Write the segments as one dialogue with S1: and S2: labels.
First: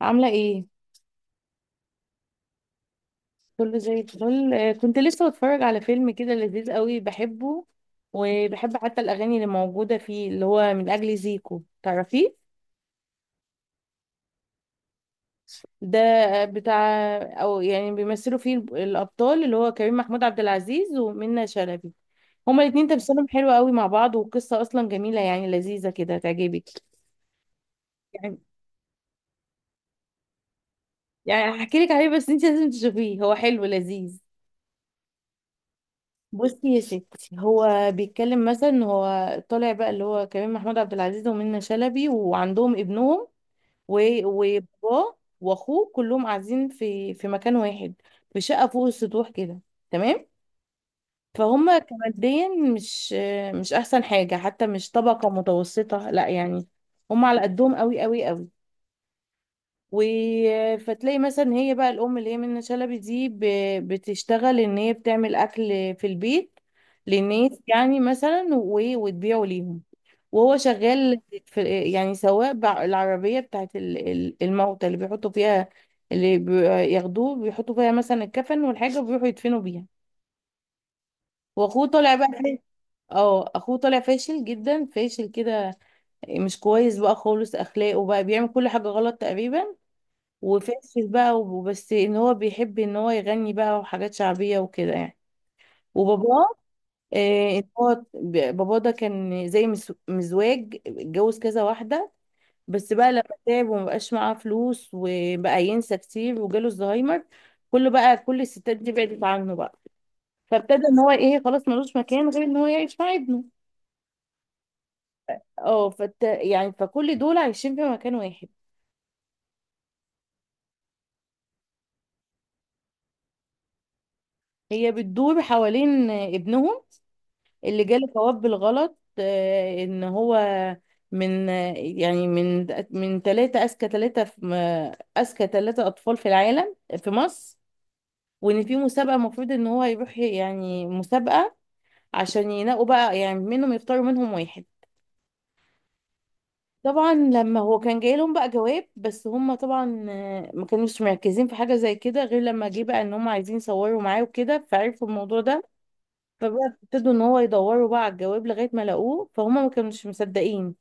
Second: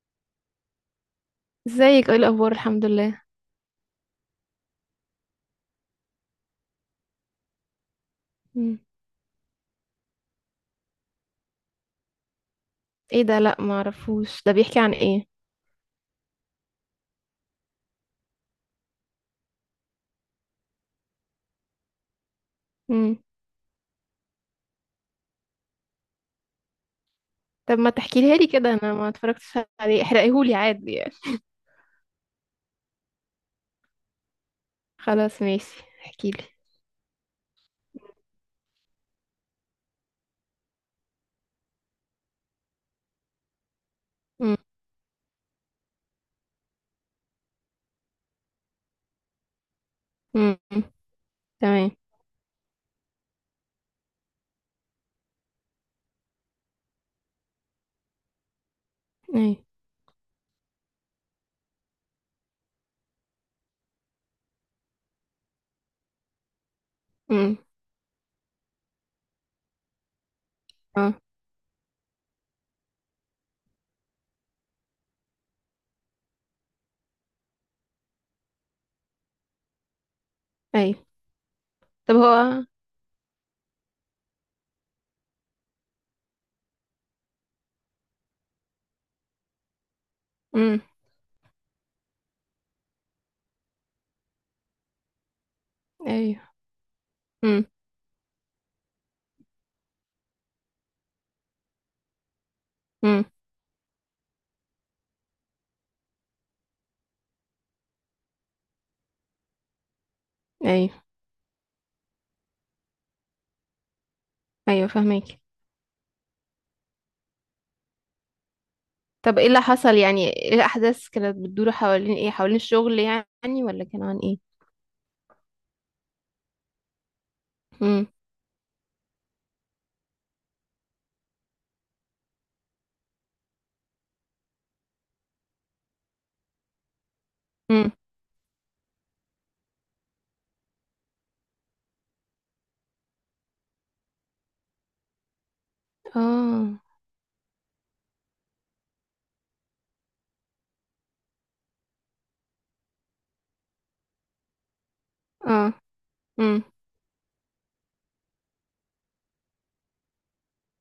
S1: عاملة ايه؟
S2: ازيك، ايه الاخبار؟ الحمد لله.
S1: كله زي الفل، كنت لسه بتفرج على فيلم كده لذيذ قوي بحبه، وبحب
S2: مم.
S1: حتى الأغاني اللي موجودة فيه، اللي هو من أجل زيكو، تعرفيه؟
S2: ايه ده؟ لا ما اعرفوش، ده بيحكي عن ايه؟
S1: ده بتاع، أو يعني بيمثلوا فيه الأبطال، اللي هو كريم محمود عبد العزيز ومنة شلبي. هما الاتنين
S2: مم.
S1: تمثيلهم حلو قوي مع بعض، والقصة أصلا جميلة يعني لذيذة كده تعجبك.
S2: طب ما تحكيلي
S1: يعني
S2: لي كده، انا ما اتفرجتش عليه، احرقيهولي عادي يعني.
S1: يعني هحكي لك عليه، بس انت لازم تشوفيه، هو حلو لذيذ.
S2: خلاص ماشي، احكيلي.
S1: بصي يا ستي، هو بيتكلم مثلا، هو طالع بقى اللي هو كريم محمود عبد العزيز ومنى شلبي، وعندهم ابنهم،
S2: مم.
S1: وباباه واخوه، كلهم قاعدين في مكان واحد، في شقه فوق السطوح كده، تمام.
S2: مم.
S1: فهم
S2: تمام.
S1: كماديا، مش احسن حاجه، حتى مش طبقه متوسطه لا يعني، هم على قدهم قوي قوي قوي.
S2: اي.
S1: و، فتلاقي مثلا هي بقى الام اللي هي منة شلبي دي بتشتغل ان هي بتعمل اكل في البيت
S2: مم.
S1: للناس، يعني مثلا، وتبيعه ليهم. وهو
S2: اه.
S1: شغال في يعني سواق العربية بتاعت الموتى، اللي بيحطوا فيها اللي بياخدوه، بيحطوا فيها مثلا الكفن والحاجة، وبيروحوا يدفنوا بيها.
S2: اي.
S1: واخوه طالع
S2: طب
S1: بقى فيه،
S2: هو،
S1: اه اخوه طالع فاشل جدا، فاشل كده، مش كويس بقى خالص، اخلاقه بقى بيعمل كل حاجة غلط تقريبا،
S2: مم،
S1: وفاشل بقى، وبس ان هو بيحب ان هو يغني بقى وحاجات شعبية وكده يعني.
S2: ايوه.
S1: وباباه، إن
S2: مم.
S1: هو باباه ده كان زي مزواج، اتجوز كذا واحدة، بس بقى لما
S2: مم.
S1: تعب ومبقاش معاه فلوس وبقى ينسى كتير وجاله الزهايمر، كله بقى، كل الستات دي بعدت عنه بقى، فابتدى
S2: ايوه،
S1: ان هو ايه، خلاص ملوش مكان غير ان هو يعيش مع ابنه.
S2: ايوه فاهمك.
S1: اه يعني فكل دول عايشين في مكان واحد.
S2: طب ايه اللي حصل يعني؟ ايه الاحداث كانت بتدور حوالين ايه؟ حوالين الشغل يعني، ولا كان عن ايه؟
S1: هي بتدور حوالين ابنهم اللي
S2: مم.
S1: جاله جواب بالغلط، ان هو من، يعني من ثلاثة أذكى ثلاثة في أذكى ثلاثة أطفال في العالم، في مصر.
S2: مم.
S1: وإن في مسابقة المفروض إن هو يروح، يعني مسابقة عشان ينقوا بقى، يعني منهم، يختاروا منهم واحد.
S2: اه.
S1: طبعا لما هو كان جاي لهم بقى جواب، بس هم طبعا ما كانوش مركزين في حاجة زي كده، غير لما جه بقى إن هم عايزين يصوروا معاه وكده، فعرفوا الموضوع ده.
S2: اه. مم.
S1: فبقى ابتدوا ان هو يدوروا بقى على الجواب لغاية ما لقوه، فهم ما كانوش مصدقين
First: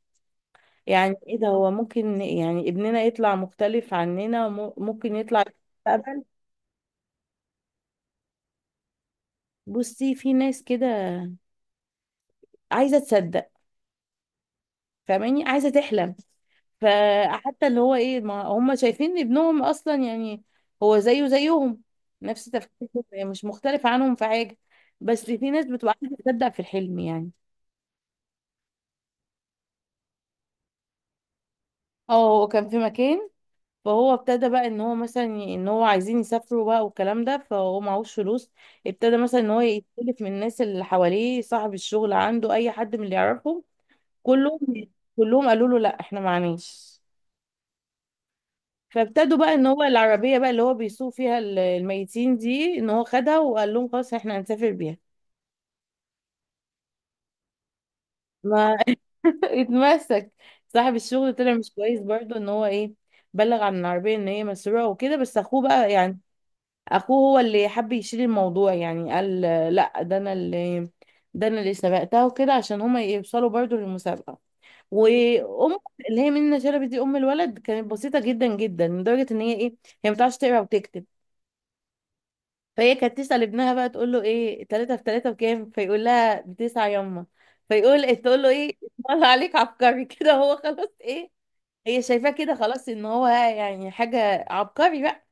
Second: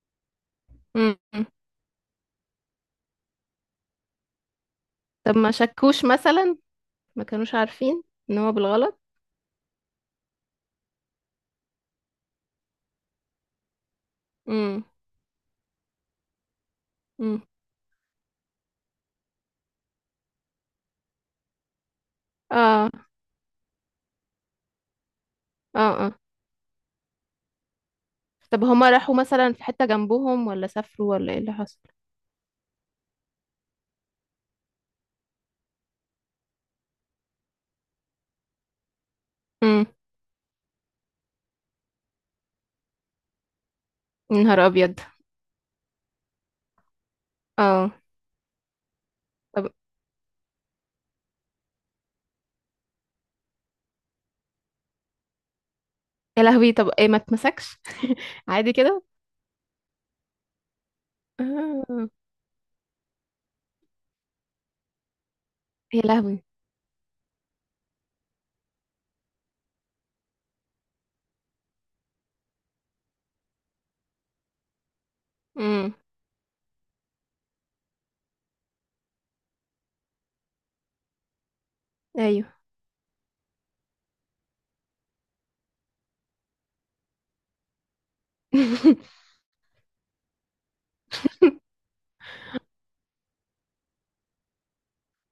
S1: يعني ايه
S2: مم.
S1: ده، هو ممكن يعني ابننا يطلع مختلف عننا، ممكن
S2: طب
S1: يطلع
S2: ما شكوش
S1: مستقبل.
S2: مثلا؟ ما كانوش عارفين ان هو بالغلط؟
S1: بصي في ناس كده عايزه تصدق،
S2: امم.
S1: فاهماني، عايزه تحلم.
S2: امم.
S1: فحتى اللي هو ايه، ما هم شايفين إن ابنهم اصلا يعني هو زيه زيهم، نفس
S2: اه.
S1: تفكيرهم، يعني مش مختلف عنهم في حاجه، بس في ناس
S2: اه.
S1: بتبقى
S2: اه،
S1: عايزه تصدق في الحلم يعني.
S2: طب هما راحوا مثلا في حتة جنبهم، ولا سافروا، ولا ايه اللي حصل؟
S1: اه هو كان في مكان، فهو ابتدى بقى ان هو مثلا ان هو عايزين يسافروا بقى والكلام ده، فهو معهوش فلوس، ابتدى مثلا ان هو
S2: امم.
S1: يستلف من الناس اللي حواليه، صاحب الشغل عنده اي حد من اللي يعرفهم،
S2: يا نهار
S1: كلهم
S2: ابيض.
S1: كلهم قالوا له لا احنا معناش.
S2: اه.
S1: فابتدوا بقى ان
S2: طب،
S1: هو العربية بقى اللي هو بيسوق فيها الميتين دي، ان هو خدها وقال لهم خلاص احنا هنسافر بيها.
S2: يا لهوي، طب ايه ما اتمسكش؟ عادي
S1: ما
S2: كده؟
S1: اتمسك. صاحب الشغل طلع مش كويس
S2: آه.
S1: برضه، ان هو ايه، بلغ عن العربية ان هي مسروقة وكده، بس اخوه بقى
S2: يا
S1: يعني،
S2: لهوي.
S1: اخوه هو اللي حب يشيل الموضوع، يعني قال لا ده انا اللي، ده انا اللي سبقتها وكده، عشان هما يوصلوا برضو للمسابقة. وام،
S2: امم.
S1: اللي هي منى شلبي دي ام الولد، كانت بسيطة جدا جدا، لدرجة ان هي ايه، هي ما بتعرفش تقرا وتكتب.
S2: ايوه.
S1: فهي كانت تسأل ابنها بقى تقول له ايه تلاتة في تلاتة بكام، فيقول لها بتسعة يما. فيقول تقول له ايه، طلع عليك عبقري كده، هو خلاص ايه، هي شايفاه كده خلاص ان هو يعني حاجة عبقري بقى.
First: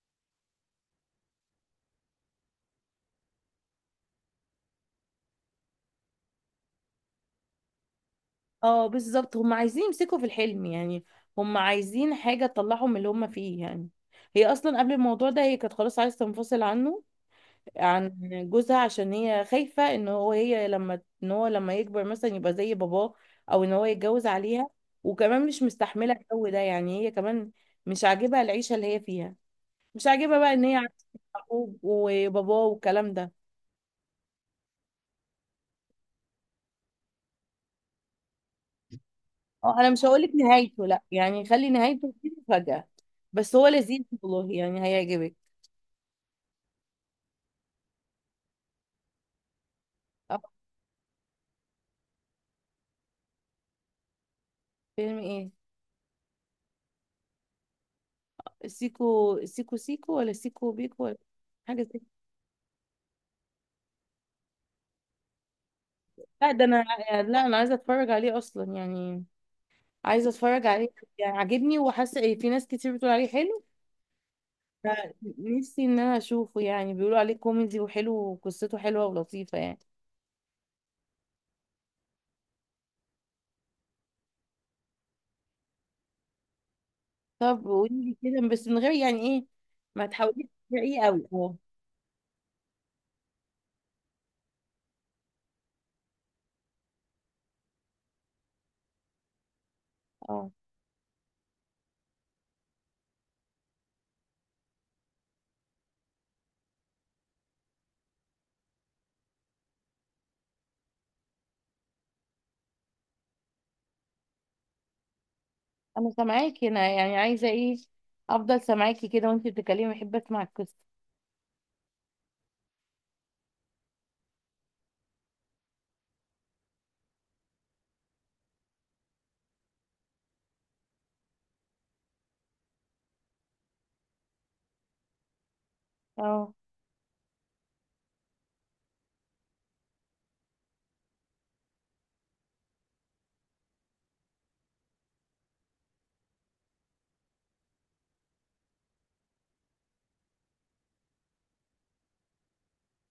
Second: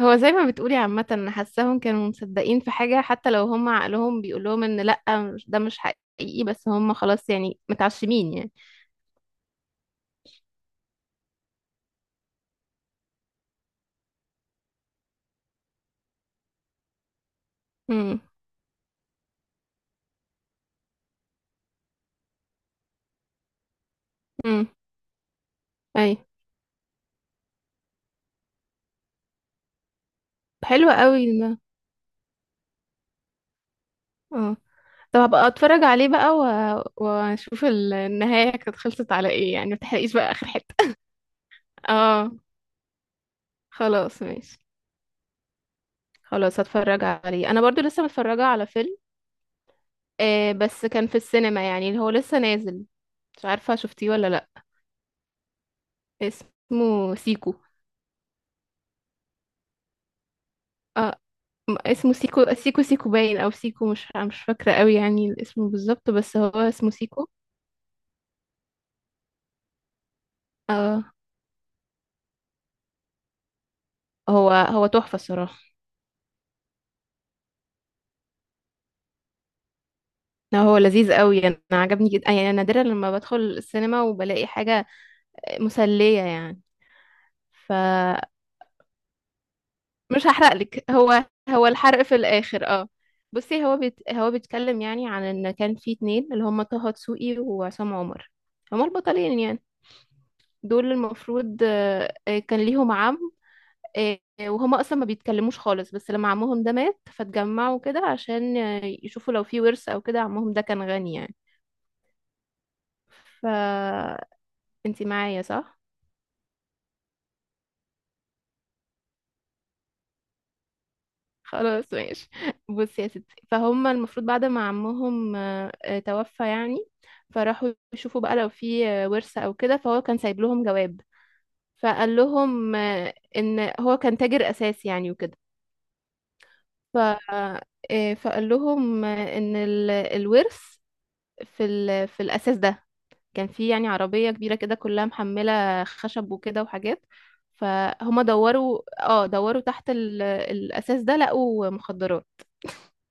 S2: هو زي ما بتقولي، عامة انا حاساهم كانوا مصدقين في حاجة، حتى لو هم عقلهم بيقول لهم ان لأ، ده مش حقيقي، بس هم خلاص يعني متعشمين يعني.
S1: اه بالظبط، هم عايزين يمسكوا في الحلم يعني، هم عايزين حاجة تطلعهم من اللي هم فيه يعني. هي اصلا قبل الموضوع ده هي كانت خلاص عايزة تنفصل عنه، عن
S2: امم.
S1: جوزها، عشان هي خايفة ان هو، هي لما ان هو لما يكبر مثلا يبقى زي باباه، او ان هو يتجوز عليها.
S2: امم.
S1: وكمان مش مستحملة
S2: ايوه.
S1: الجو ده، يعني هي كمان مش عاجبها العيشة اللي هي فيها، مش عاجبها بقى ان هي
S2: حلو
S1: عايشة
S2: قوي
S1: مع
S2: ده.
S1: أخوه وباباه والكلام ده.
S2: اه. طب هبقى اتفرج عليه بقى و... واشوف النهاية كانت خلصت على ايه يعني،
S1: اه انا مش
S2: متحرقيش
S1: هقولك
S2: بقى اخر حتة.
S1: نهايته لا يعني، خلي نهايته
S2: اه.
S1: دي مفاجأة، بس هو لذيذ
S2: خلاص
S1: والله،
S2: ماشي.
S1: يعني هيعجبك.
S2: خلاص هتفرج عليه. انا برضو لسه متفرجة على فيلم،
S1: اه.
S2: آه بس كان في السينما يعني، اللي هو لسه نازل. مش عارفة شفتيه ولا لا.
S1: فيلم ايه؟
S2: اسمه سيكو.
S1: سيكو سيكو سيكو ولا سيكو بيكو
S2: اه.
S1: ولا حاجه زي،
S2: اسمه سيكو سيكو سيكو باين، او سيكو، مش فاكرة قوي يعني الاسم بالظبط، بس هو
S1: لا ده انا،
S2: اسمه سيكو.
S1: لا انا عايزه اتفرج عليه اصلا يعني، عايزه اتفرج عليه،
S2: اه.
S1: يعني عاجبني وحاسه في ناس كتير بتقول عليه حلو.
S2: هو هو تحفة الصراحة.
S1: نفسي ان انا اشوفه، يعني بيقولوا عليه كوميدي وحلو وقصته حلوه ولطيفه يعني.
S2: لا هو لذيذ قوي، انا عجبني جدا يعني. أنا نادرا لما بدخل السينما وبلاقي حاجة مسلية يعني.
S1: طب قولي
S2: فمش
S1: كده بس من غير يعني ايه، ما تحاوليش
S2: هحرقلك،
S1: تسرقيه
S2: هو
S1: قوي اه.
S2: هو الحرق في الآخر اه. بصي، هو بيتكلم يعني عن ان كان في اتنين، اللي هم طه دسوقي وعصام عمر، هما البطلين يعني.
S1: اه
S2: دول المفروض، كان ليهم عم. آه، وهما اصلا ما بيتكلموش خالص، بس لما عمهم ده مات، فاتجمعوا كده عشان، آه، يشوفوا لو في ورث او كده. عمهم ده كان غني يعني. فانتي معايا، صح؟
S1: انا سامعاكي، انا يعني عايزه ايه، افضل سامعاكي كده وانت بتتكلمي، بحب اسمع القصه.
S2: خلاص ماشي. بصي يا ستي، فهم المفروض بعد ما عمهم، توفى يعني، فراحوا يشوفوا بقى لو في، آه، ورثة او كده. فهو كان سايب لهم جواب، فقال لهم، آه، ان هو كان تاجر اساسي يعني وكده.
S1: اه.
S2: ف آه، فقال لهم، آه، ان الورث في في الاساس ده، كان في يعني عربية كبيرة كده كلها محملة خشب وكده وحاجات. فهم دوروا، اه دوروا تحت الاساس ده، لقوا مخدرات.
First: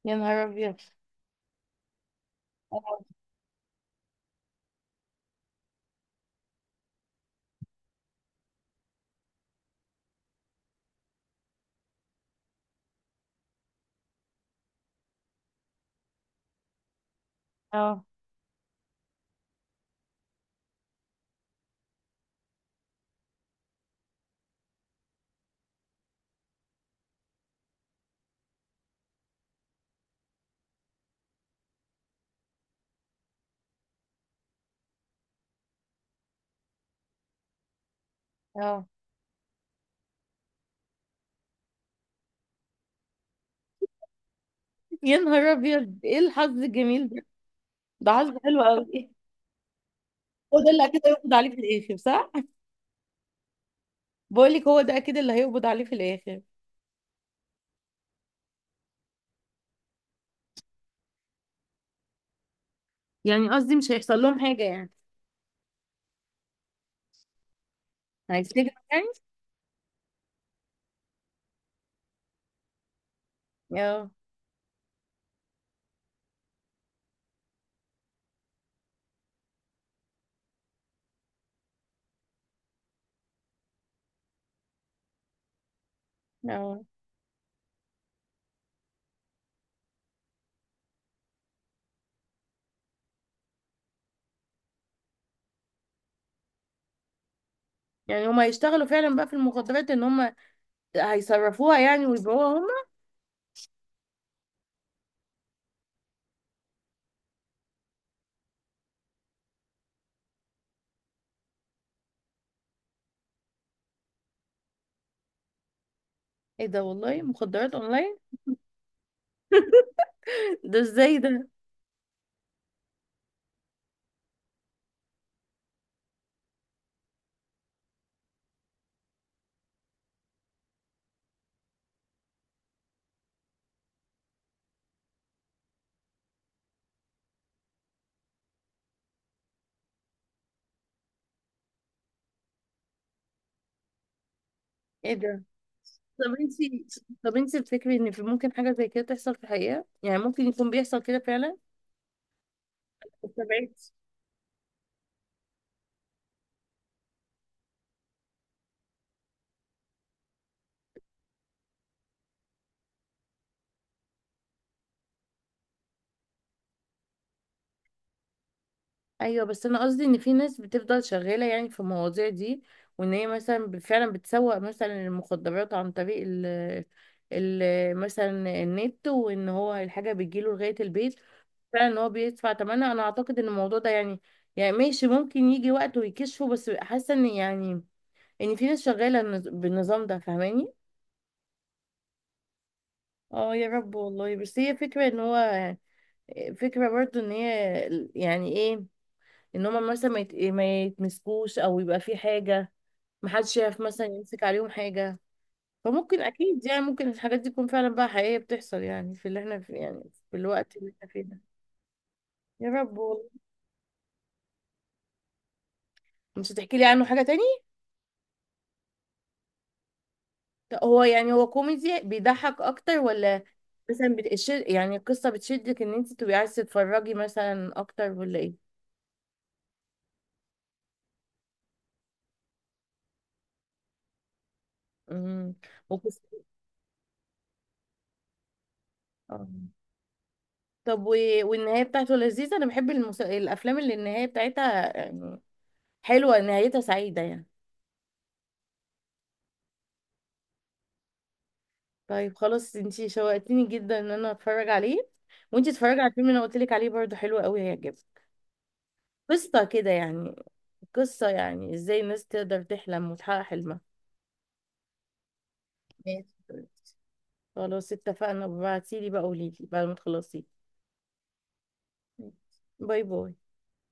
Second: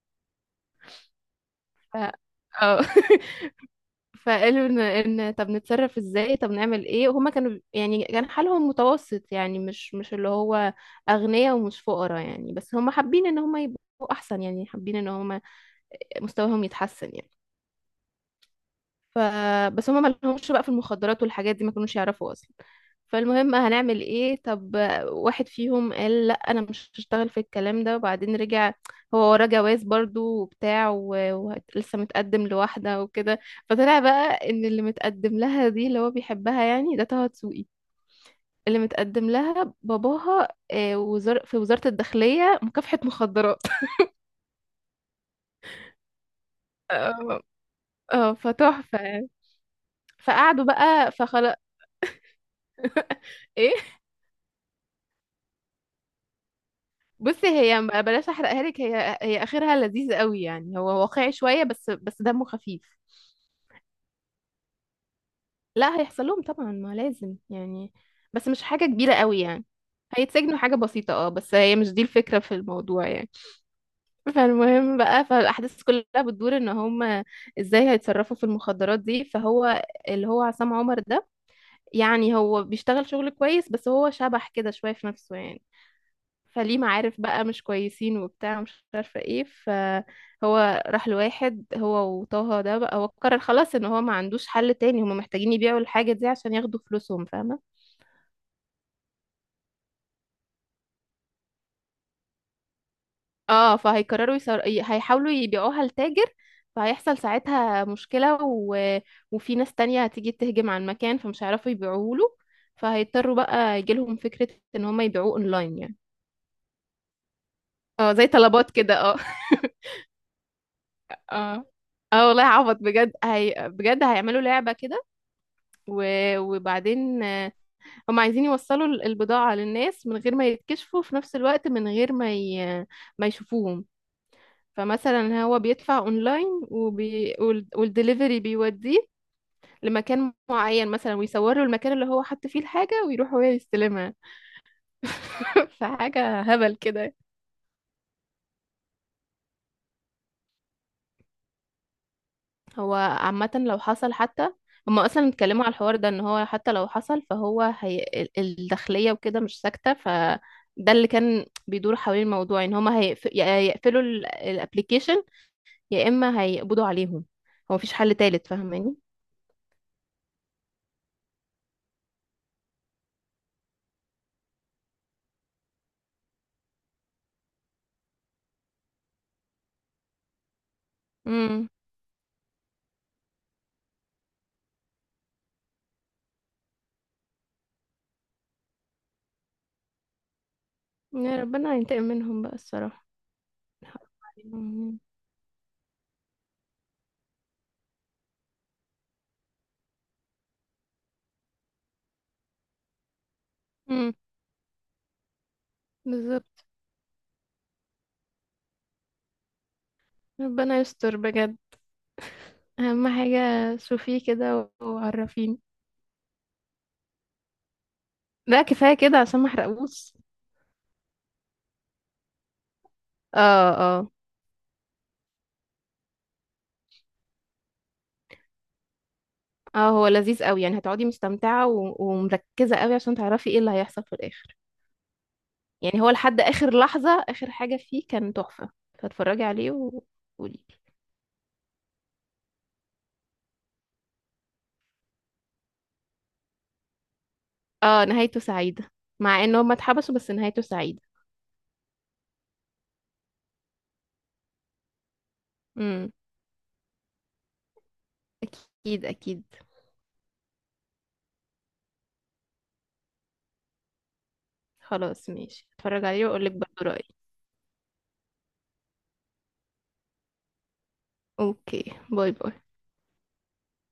S1: يا نهار ابيض.
S2: ف... اه.
S1: اه.
S2: فقالوا ان، ان طب نتصرف ازاي، طب نعمل ايه؟ وهما كانوا يعني كان حالهم متوسط يعني، مش اللي هو اغنياء، ومش فقراء يعني، بس هما حابين ان هما يبقوا احسن يعني، حابين ان هما مستواهم يتحسن يعني.
S1: اه.
S2: ف بس هما ما لهمش بقى في المخدرات والحاجات دي، ما كانوش يعرفوا اصلا. فالمهم هنعمل ايه طب؟ واحد فيهم قال لا انا مش هشتغل في الكلام ده، وبعدين رجع. هو وراه جواز برضو وبتاع، ولسه متقدم لواحدة وكده. فطلع بقى ان اللي متقدم لها دي اللي هو بيحبها يعني، ده طه دسوقي. اللي
S1: اه
S2: متقدم لها باباها، آه، وزار في وزارة الداخلية مكافحة مخدرات.
S1: يا نهار ابيض ايه الحظ الجميل ده،
S2: اه.
S1: ده
S2: آه،
S1: حظ حلو
S2: فتحفة
S1: قوي.
S2: يعني.
S1: هو
S2: فقعدوا
S1: ده اللي اكيد
S2: بقى،
S1: هيقبض عليه
S2: فخلاص.
S1: في الاخر صح؟
S2: ايه؟
S1: بقول لك هو ده اكيد اللي هيقبض عليه في الاخر.
S2: بصي هي يعني، بلاش احرقها لك، هي هي اخرها لذيذ قوي يعني، هو واقعي شويه، بس دمه خفيف.
S1: يعني قصدي مش هيحصل لهم حاجه يعني.
S2: لا هيحصل لهم طبعا، ما لازم يعني. بس مش
S1: هيتسجنوا
S2: حاجه
S1: يعني.
S2: كبيره قوي يعني. هيتسجنوا حاجه بسيطه اه، بس هي مش دي الفكره في الموضوع يعني.
S1: اه.
S2: فالمهم بقى، فالاحداث كلها بتدور ان هم ازاي هيتصرفوا في المخدرات دي. فهو، اللي هو عصام عمر ده، يعني هو بيشتغل شغل كويس، بس هو شبح كده شويه في نفسه يعني. فليه
S1: اه
S2: معارف بقى مش كويسين وبتاع، مش عارفة ايه، فهو راح لواحد، هو وطه ده بقى. هو قرر خلاص ان هو ما عندوش حل تاني، هما محتاجين يبيعوا الحاجة دي عشان ياخدوا فلوسهم، فاهمة؟
S1: يعني هم هيشتغلوا فعلا بقى في المخدرات، ان هم هيصرفوها يعني ويبيعوها هم.
S2: اه. فهيقرروا هيحاولوا يبيعوها لتاجر. فهيحصل ساعتها مشكلة، و... وفي ناس تانية هتيجي تهجم على المكان، فمش هيعرفوا يبيعوه له. فهيضطروا بقى، يجيلهم فكرة ان هما يبيعوه اونلاين يعني.
S1: ايه ده، والله مخدرات
S2: اه
S1: اونلاين؟
S2: زي طلبات كده اه.
S1: ده ازاي ده؟
S2: اه. اه والله عبط بجد، هي بجد هيعملوا لعبة كده. وبعدين، آه، هم عايزين يوصلوا البضاعة للناس من غير ما يتكشفوا، في نفس الوقت من غير ما ما يشوفوهم. فمثلا هو بيدفع اونلاين، والدليفري بيوديه لمكان معين مثلا، ويصوروا المكان اللي هو حط فيه الحاجة، ويروح هو يستلمها.
S1: ايه ده. طب
S2: فحاجة
S1: انت،
S2: هبل كده.
S1: طب انت بتفكري ان في ممكن حاجه زي كده تحصل في الحقيقه يعني، ممكن يكون بيحصل كده فعلا.
S2: هو
S1: طب
S2: عامة لو حصل حتى، هما أصلا اتكلموا على الحوار ده. إن هو حتى لو حصل، فهو ال- الداخلية وكده مش ساكتة. فده اللي كان بيدور حوالين الموضوع، إن هما يا يقفلوا الابليكيشن، يا إما هيقبضوا عليهم. هو مفيش حل تالت، فاهماني؟
S1: ايوه، بس انا قصدي ان في ناس بتفضل شغاله يعني في المواضيع دي، وان هي مثلا فعلا بتسوق مثلا المخدرات عن طريق ال مثلا النت، وان هو الحاجه بتجيله لغايه البيت،
S2: امم.
S1: فعلا ان هو بيدفع ثمنها. انا اعتقد ان الموضوع ده يعني، يعني ماشي ممكن يجي وقت ويكشفه، بس حاسه ان يعني، ان في ناس شغاله بالنظام ده، فاهماني.
S2: يا ربنا ينتقم منهم بقى الصراحة.
S1: اه يا رب
S2: حقهم
S1: والله، بس هي
S2: عليهم.
S1: فكره ان هو، فكره برضو ان هي يعني ايه، ان هما مثلا ما يتمسكوش، او يبقى في حاجه محدش يعرف مثلا
S2: امم.
S1: يمسك عليهم حاجة. فممكن أكيد،
S2: بالظبط.
S1: يعني ممكن الحاجات دي تكون فعلا بقى حقيقية بتحصل يعني في اللي احنا في يعني، في الوقت
S2: ربنا
S1: اللي احنا
S2: يستر
S1: فيه ده.
S2: بجد.
S1: يا رب
S2: أهم
S1: والله.
S2: حاجة شوفيه كده وعرفيني.
S1: مش هتحكي لي عنه حاجة تاني؟
S2: لا كفاية كده عشان ما احرقوش.
S1: هو يعني هو كوميدي بيضحك أكتر، ولا
S2: اه. اه.
S1: مثلا بتشد يعني القصة بتشدك إن أنت تبقي عايزة تتفرجي مثلا أكتر، ولا إيه؟
S2: اه، هو لذيذ قوي يعني، هتقعدي مستمتعة ومركزة قوي عشان تعرفي ايه اللي هيحصل في الآخر
S1: امم.
S2: يعني. هو
S1: وقصة،
S2: لحد آخر لحظة آخر حاجة فيه كان تحفة. فاتفرجي
S1: آه.
S2: عليه وقولي.
S1: طب والنهاية بتاعته لذيذة؟ أنا بحب الأفلام اللي النهاية بتاعتها يعني حلوة، نهايتها سعيدة يعني.
S2: اه نهايته سعيدة، مع ان هما اتحبسوا، بس نهايته سعيدة.
S1: طيب خلاص انتي شوقتيني جدا ان انا اتفرج عليه، وانتي اتفرجي على
S2: امم.
S1: الفيلم اللي انا قلت لك عليه برضه حلو قوي هيعجبك،
S2: اكيد اكيد.
S1: قصة كده يعني، قصة يعني ازاي الناس تقدر تحلم وتحقق حلمها.
S2: خلاص ماشي، اتفرج عليه
S1: ماشي
S2: واقولك برضه
S1: خلاص.
S2: رأيي.
S1: خلاص اتفقنا، ابعتيلي بقى قوليلي بعد ما تخلصي.
S2: اوكي، باي باي.
S1: باي باي.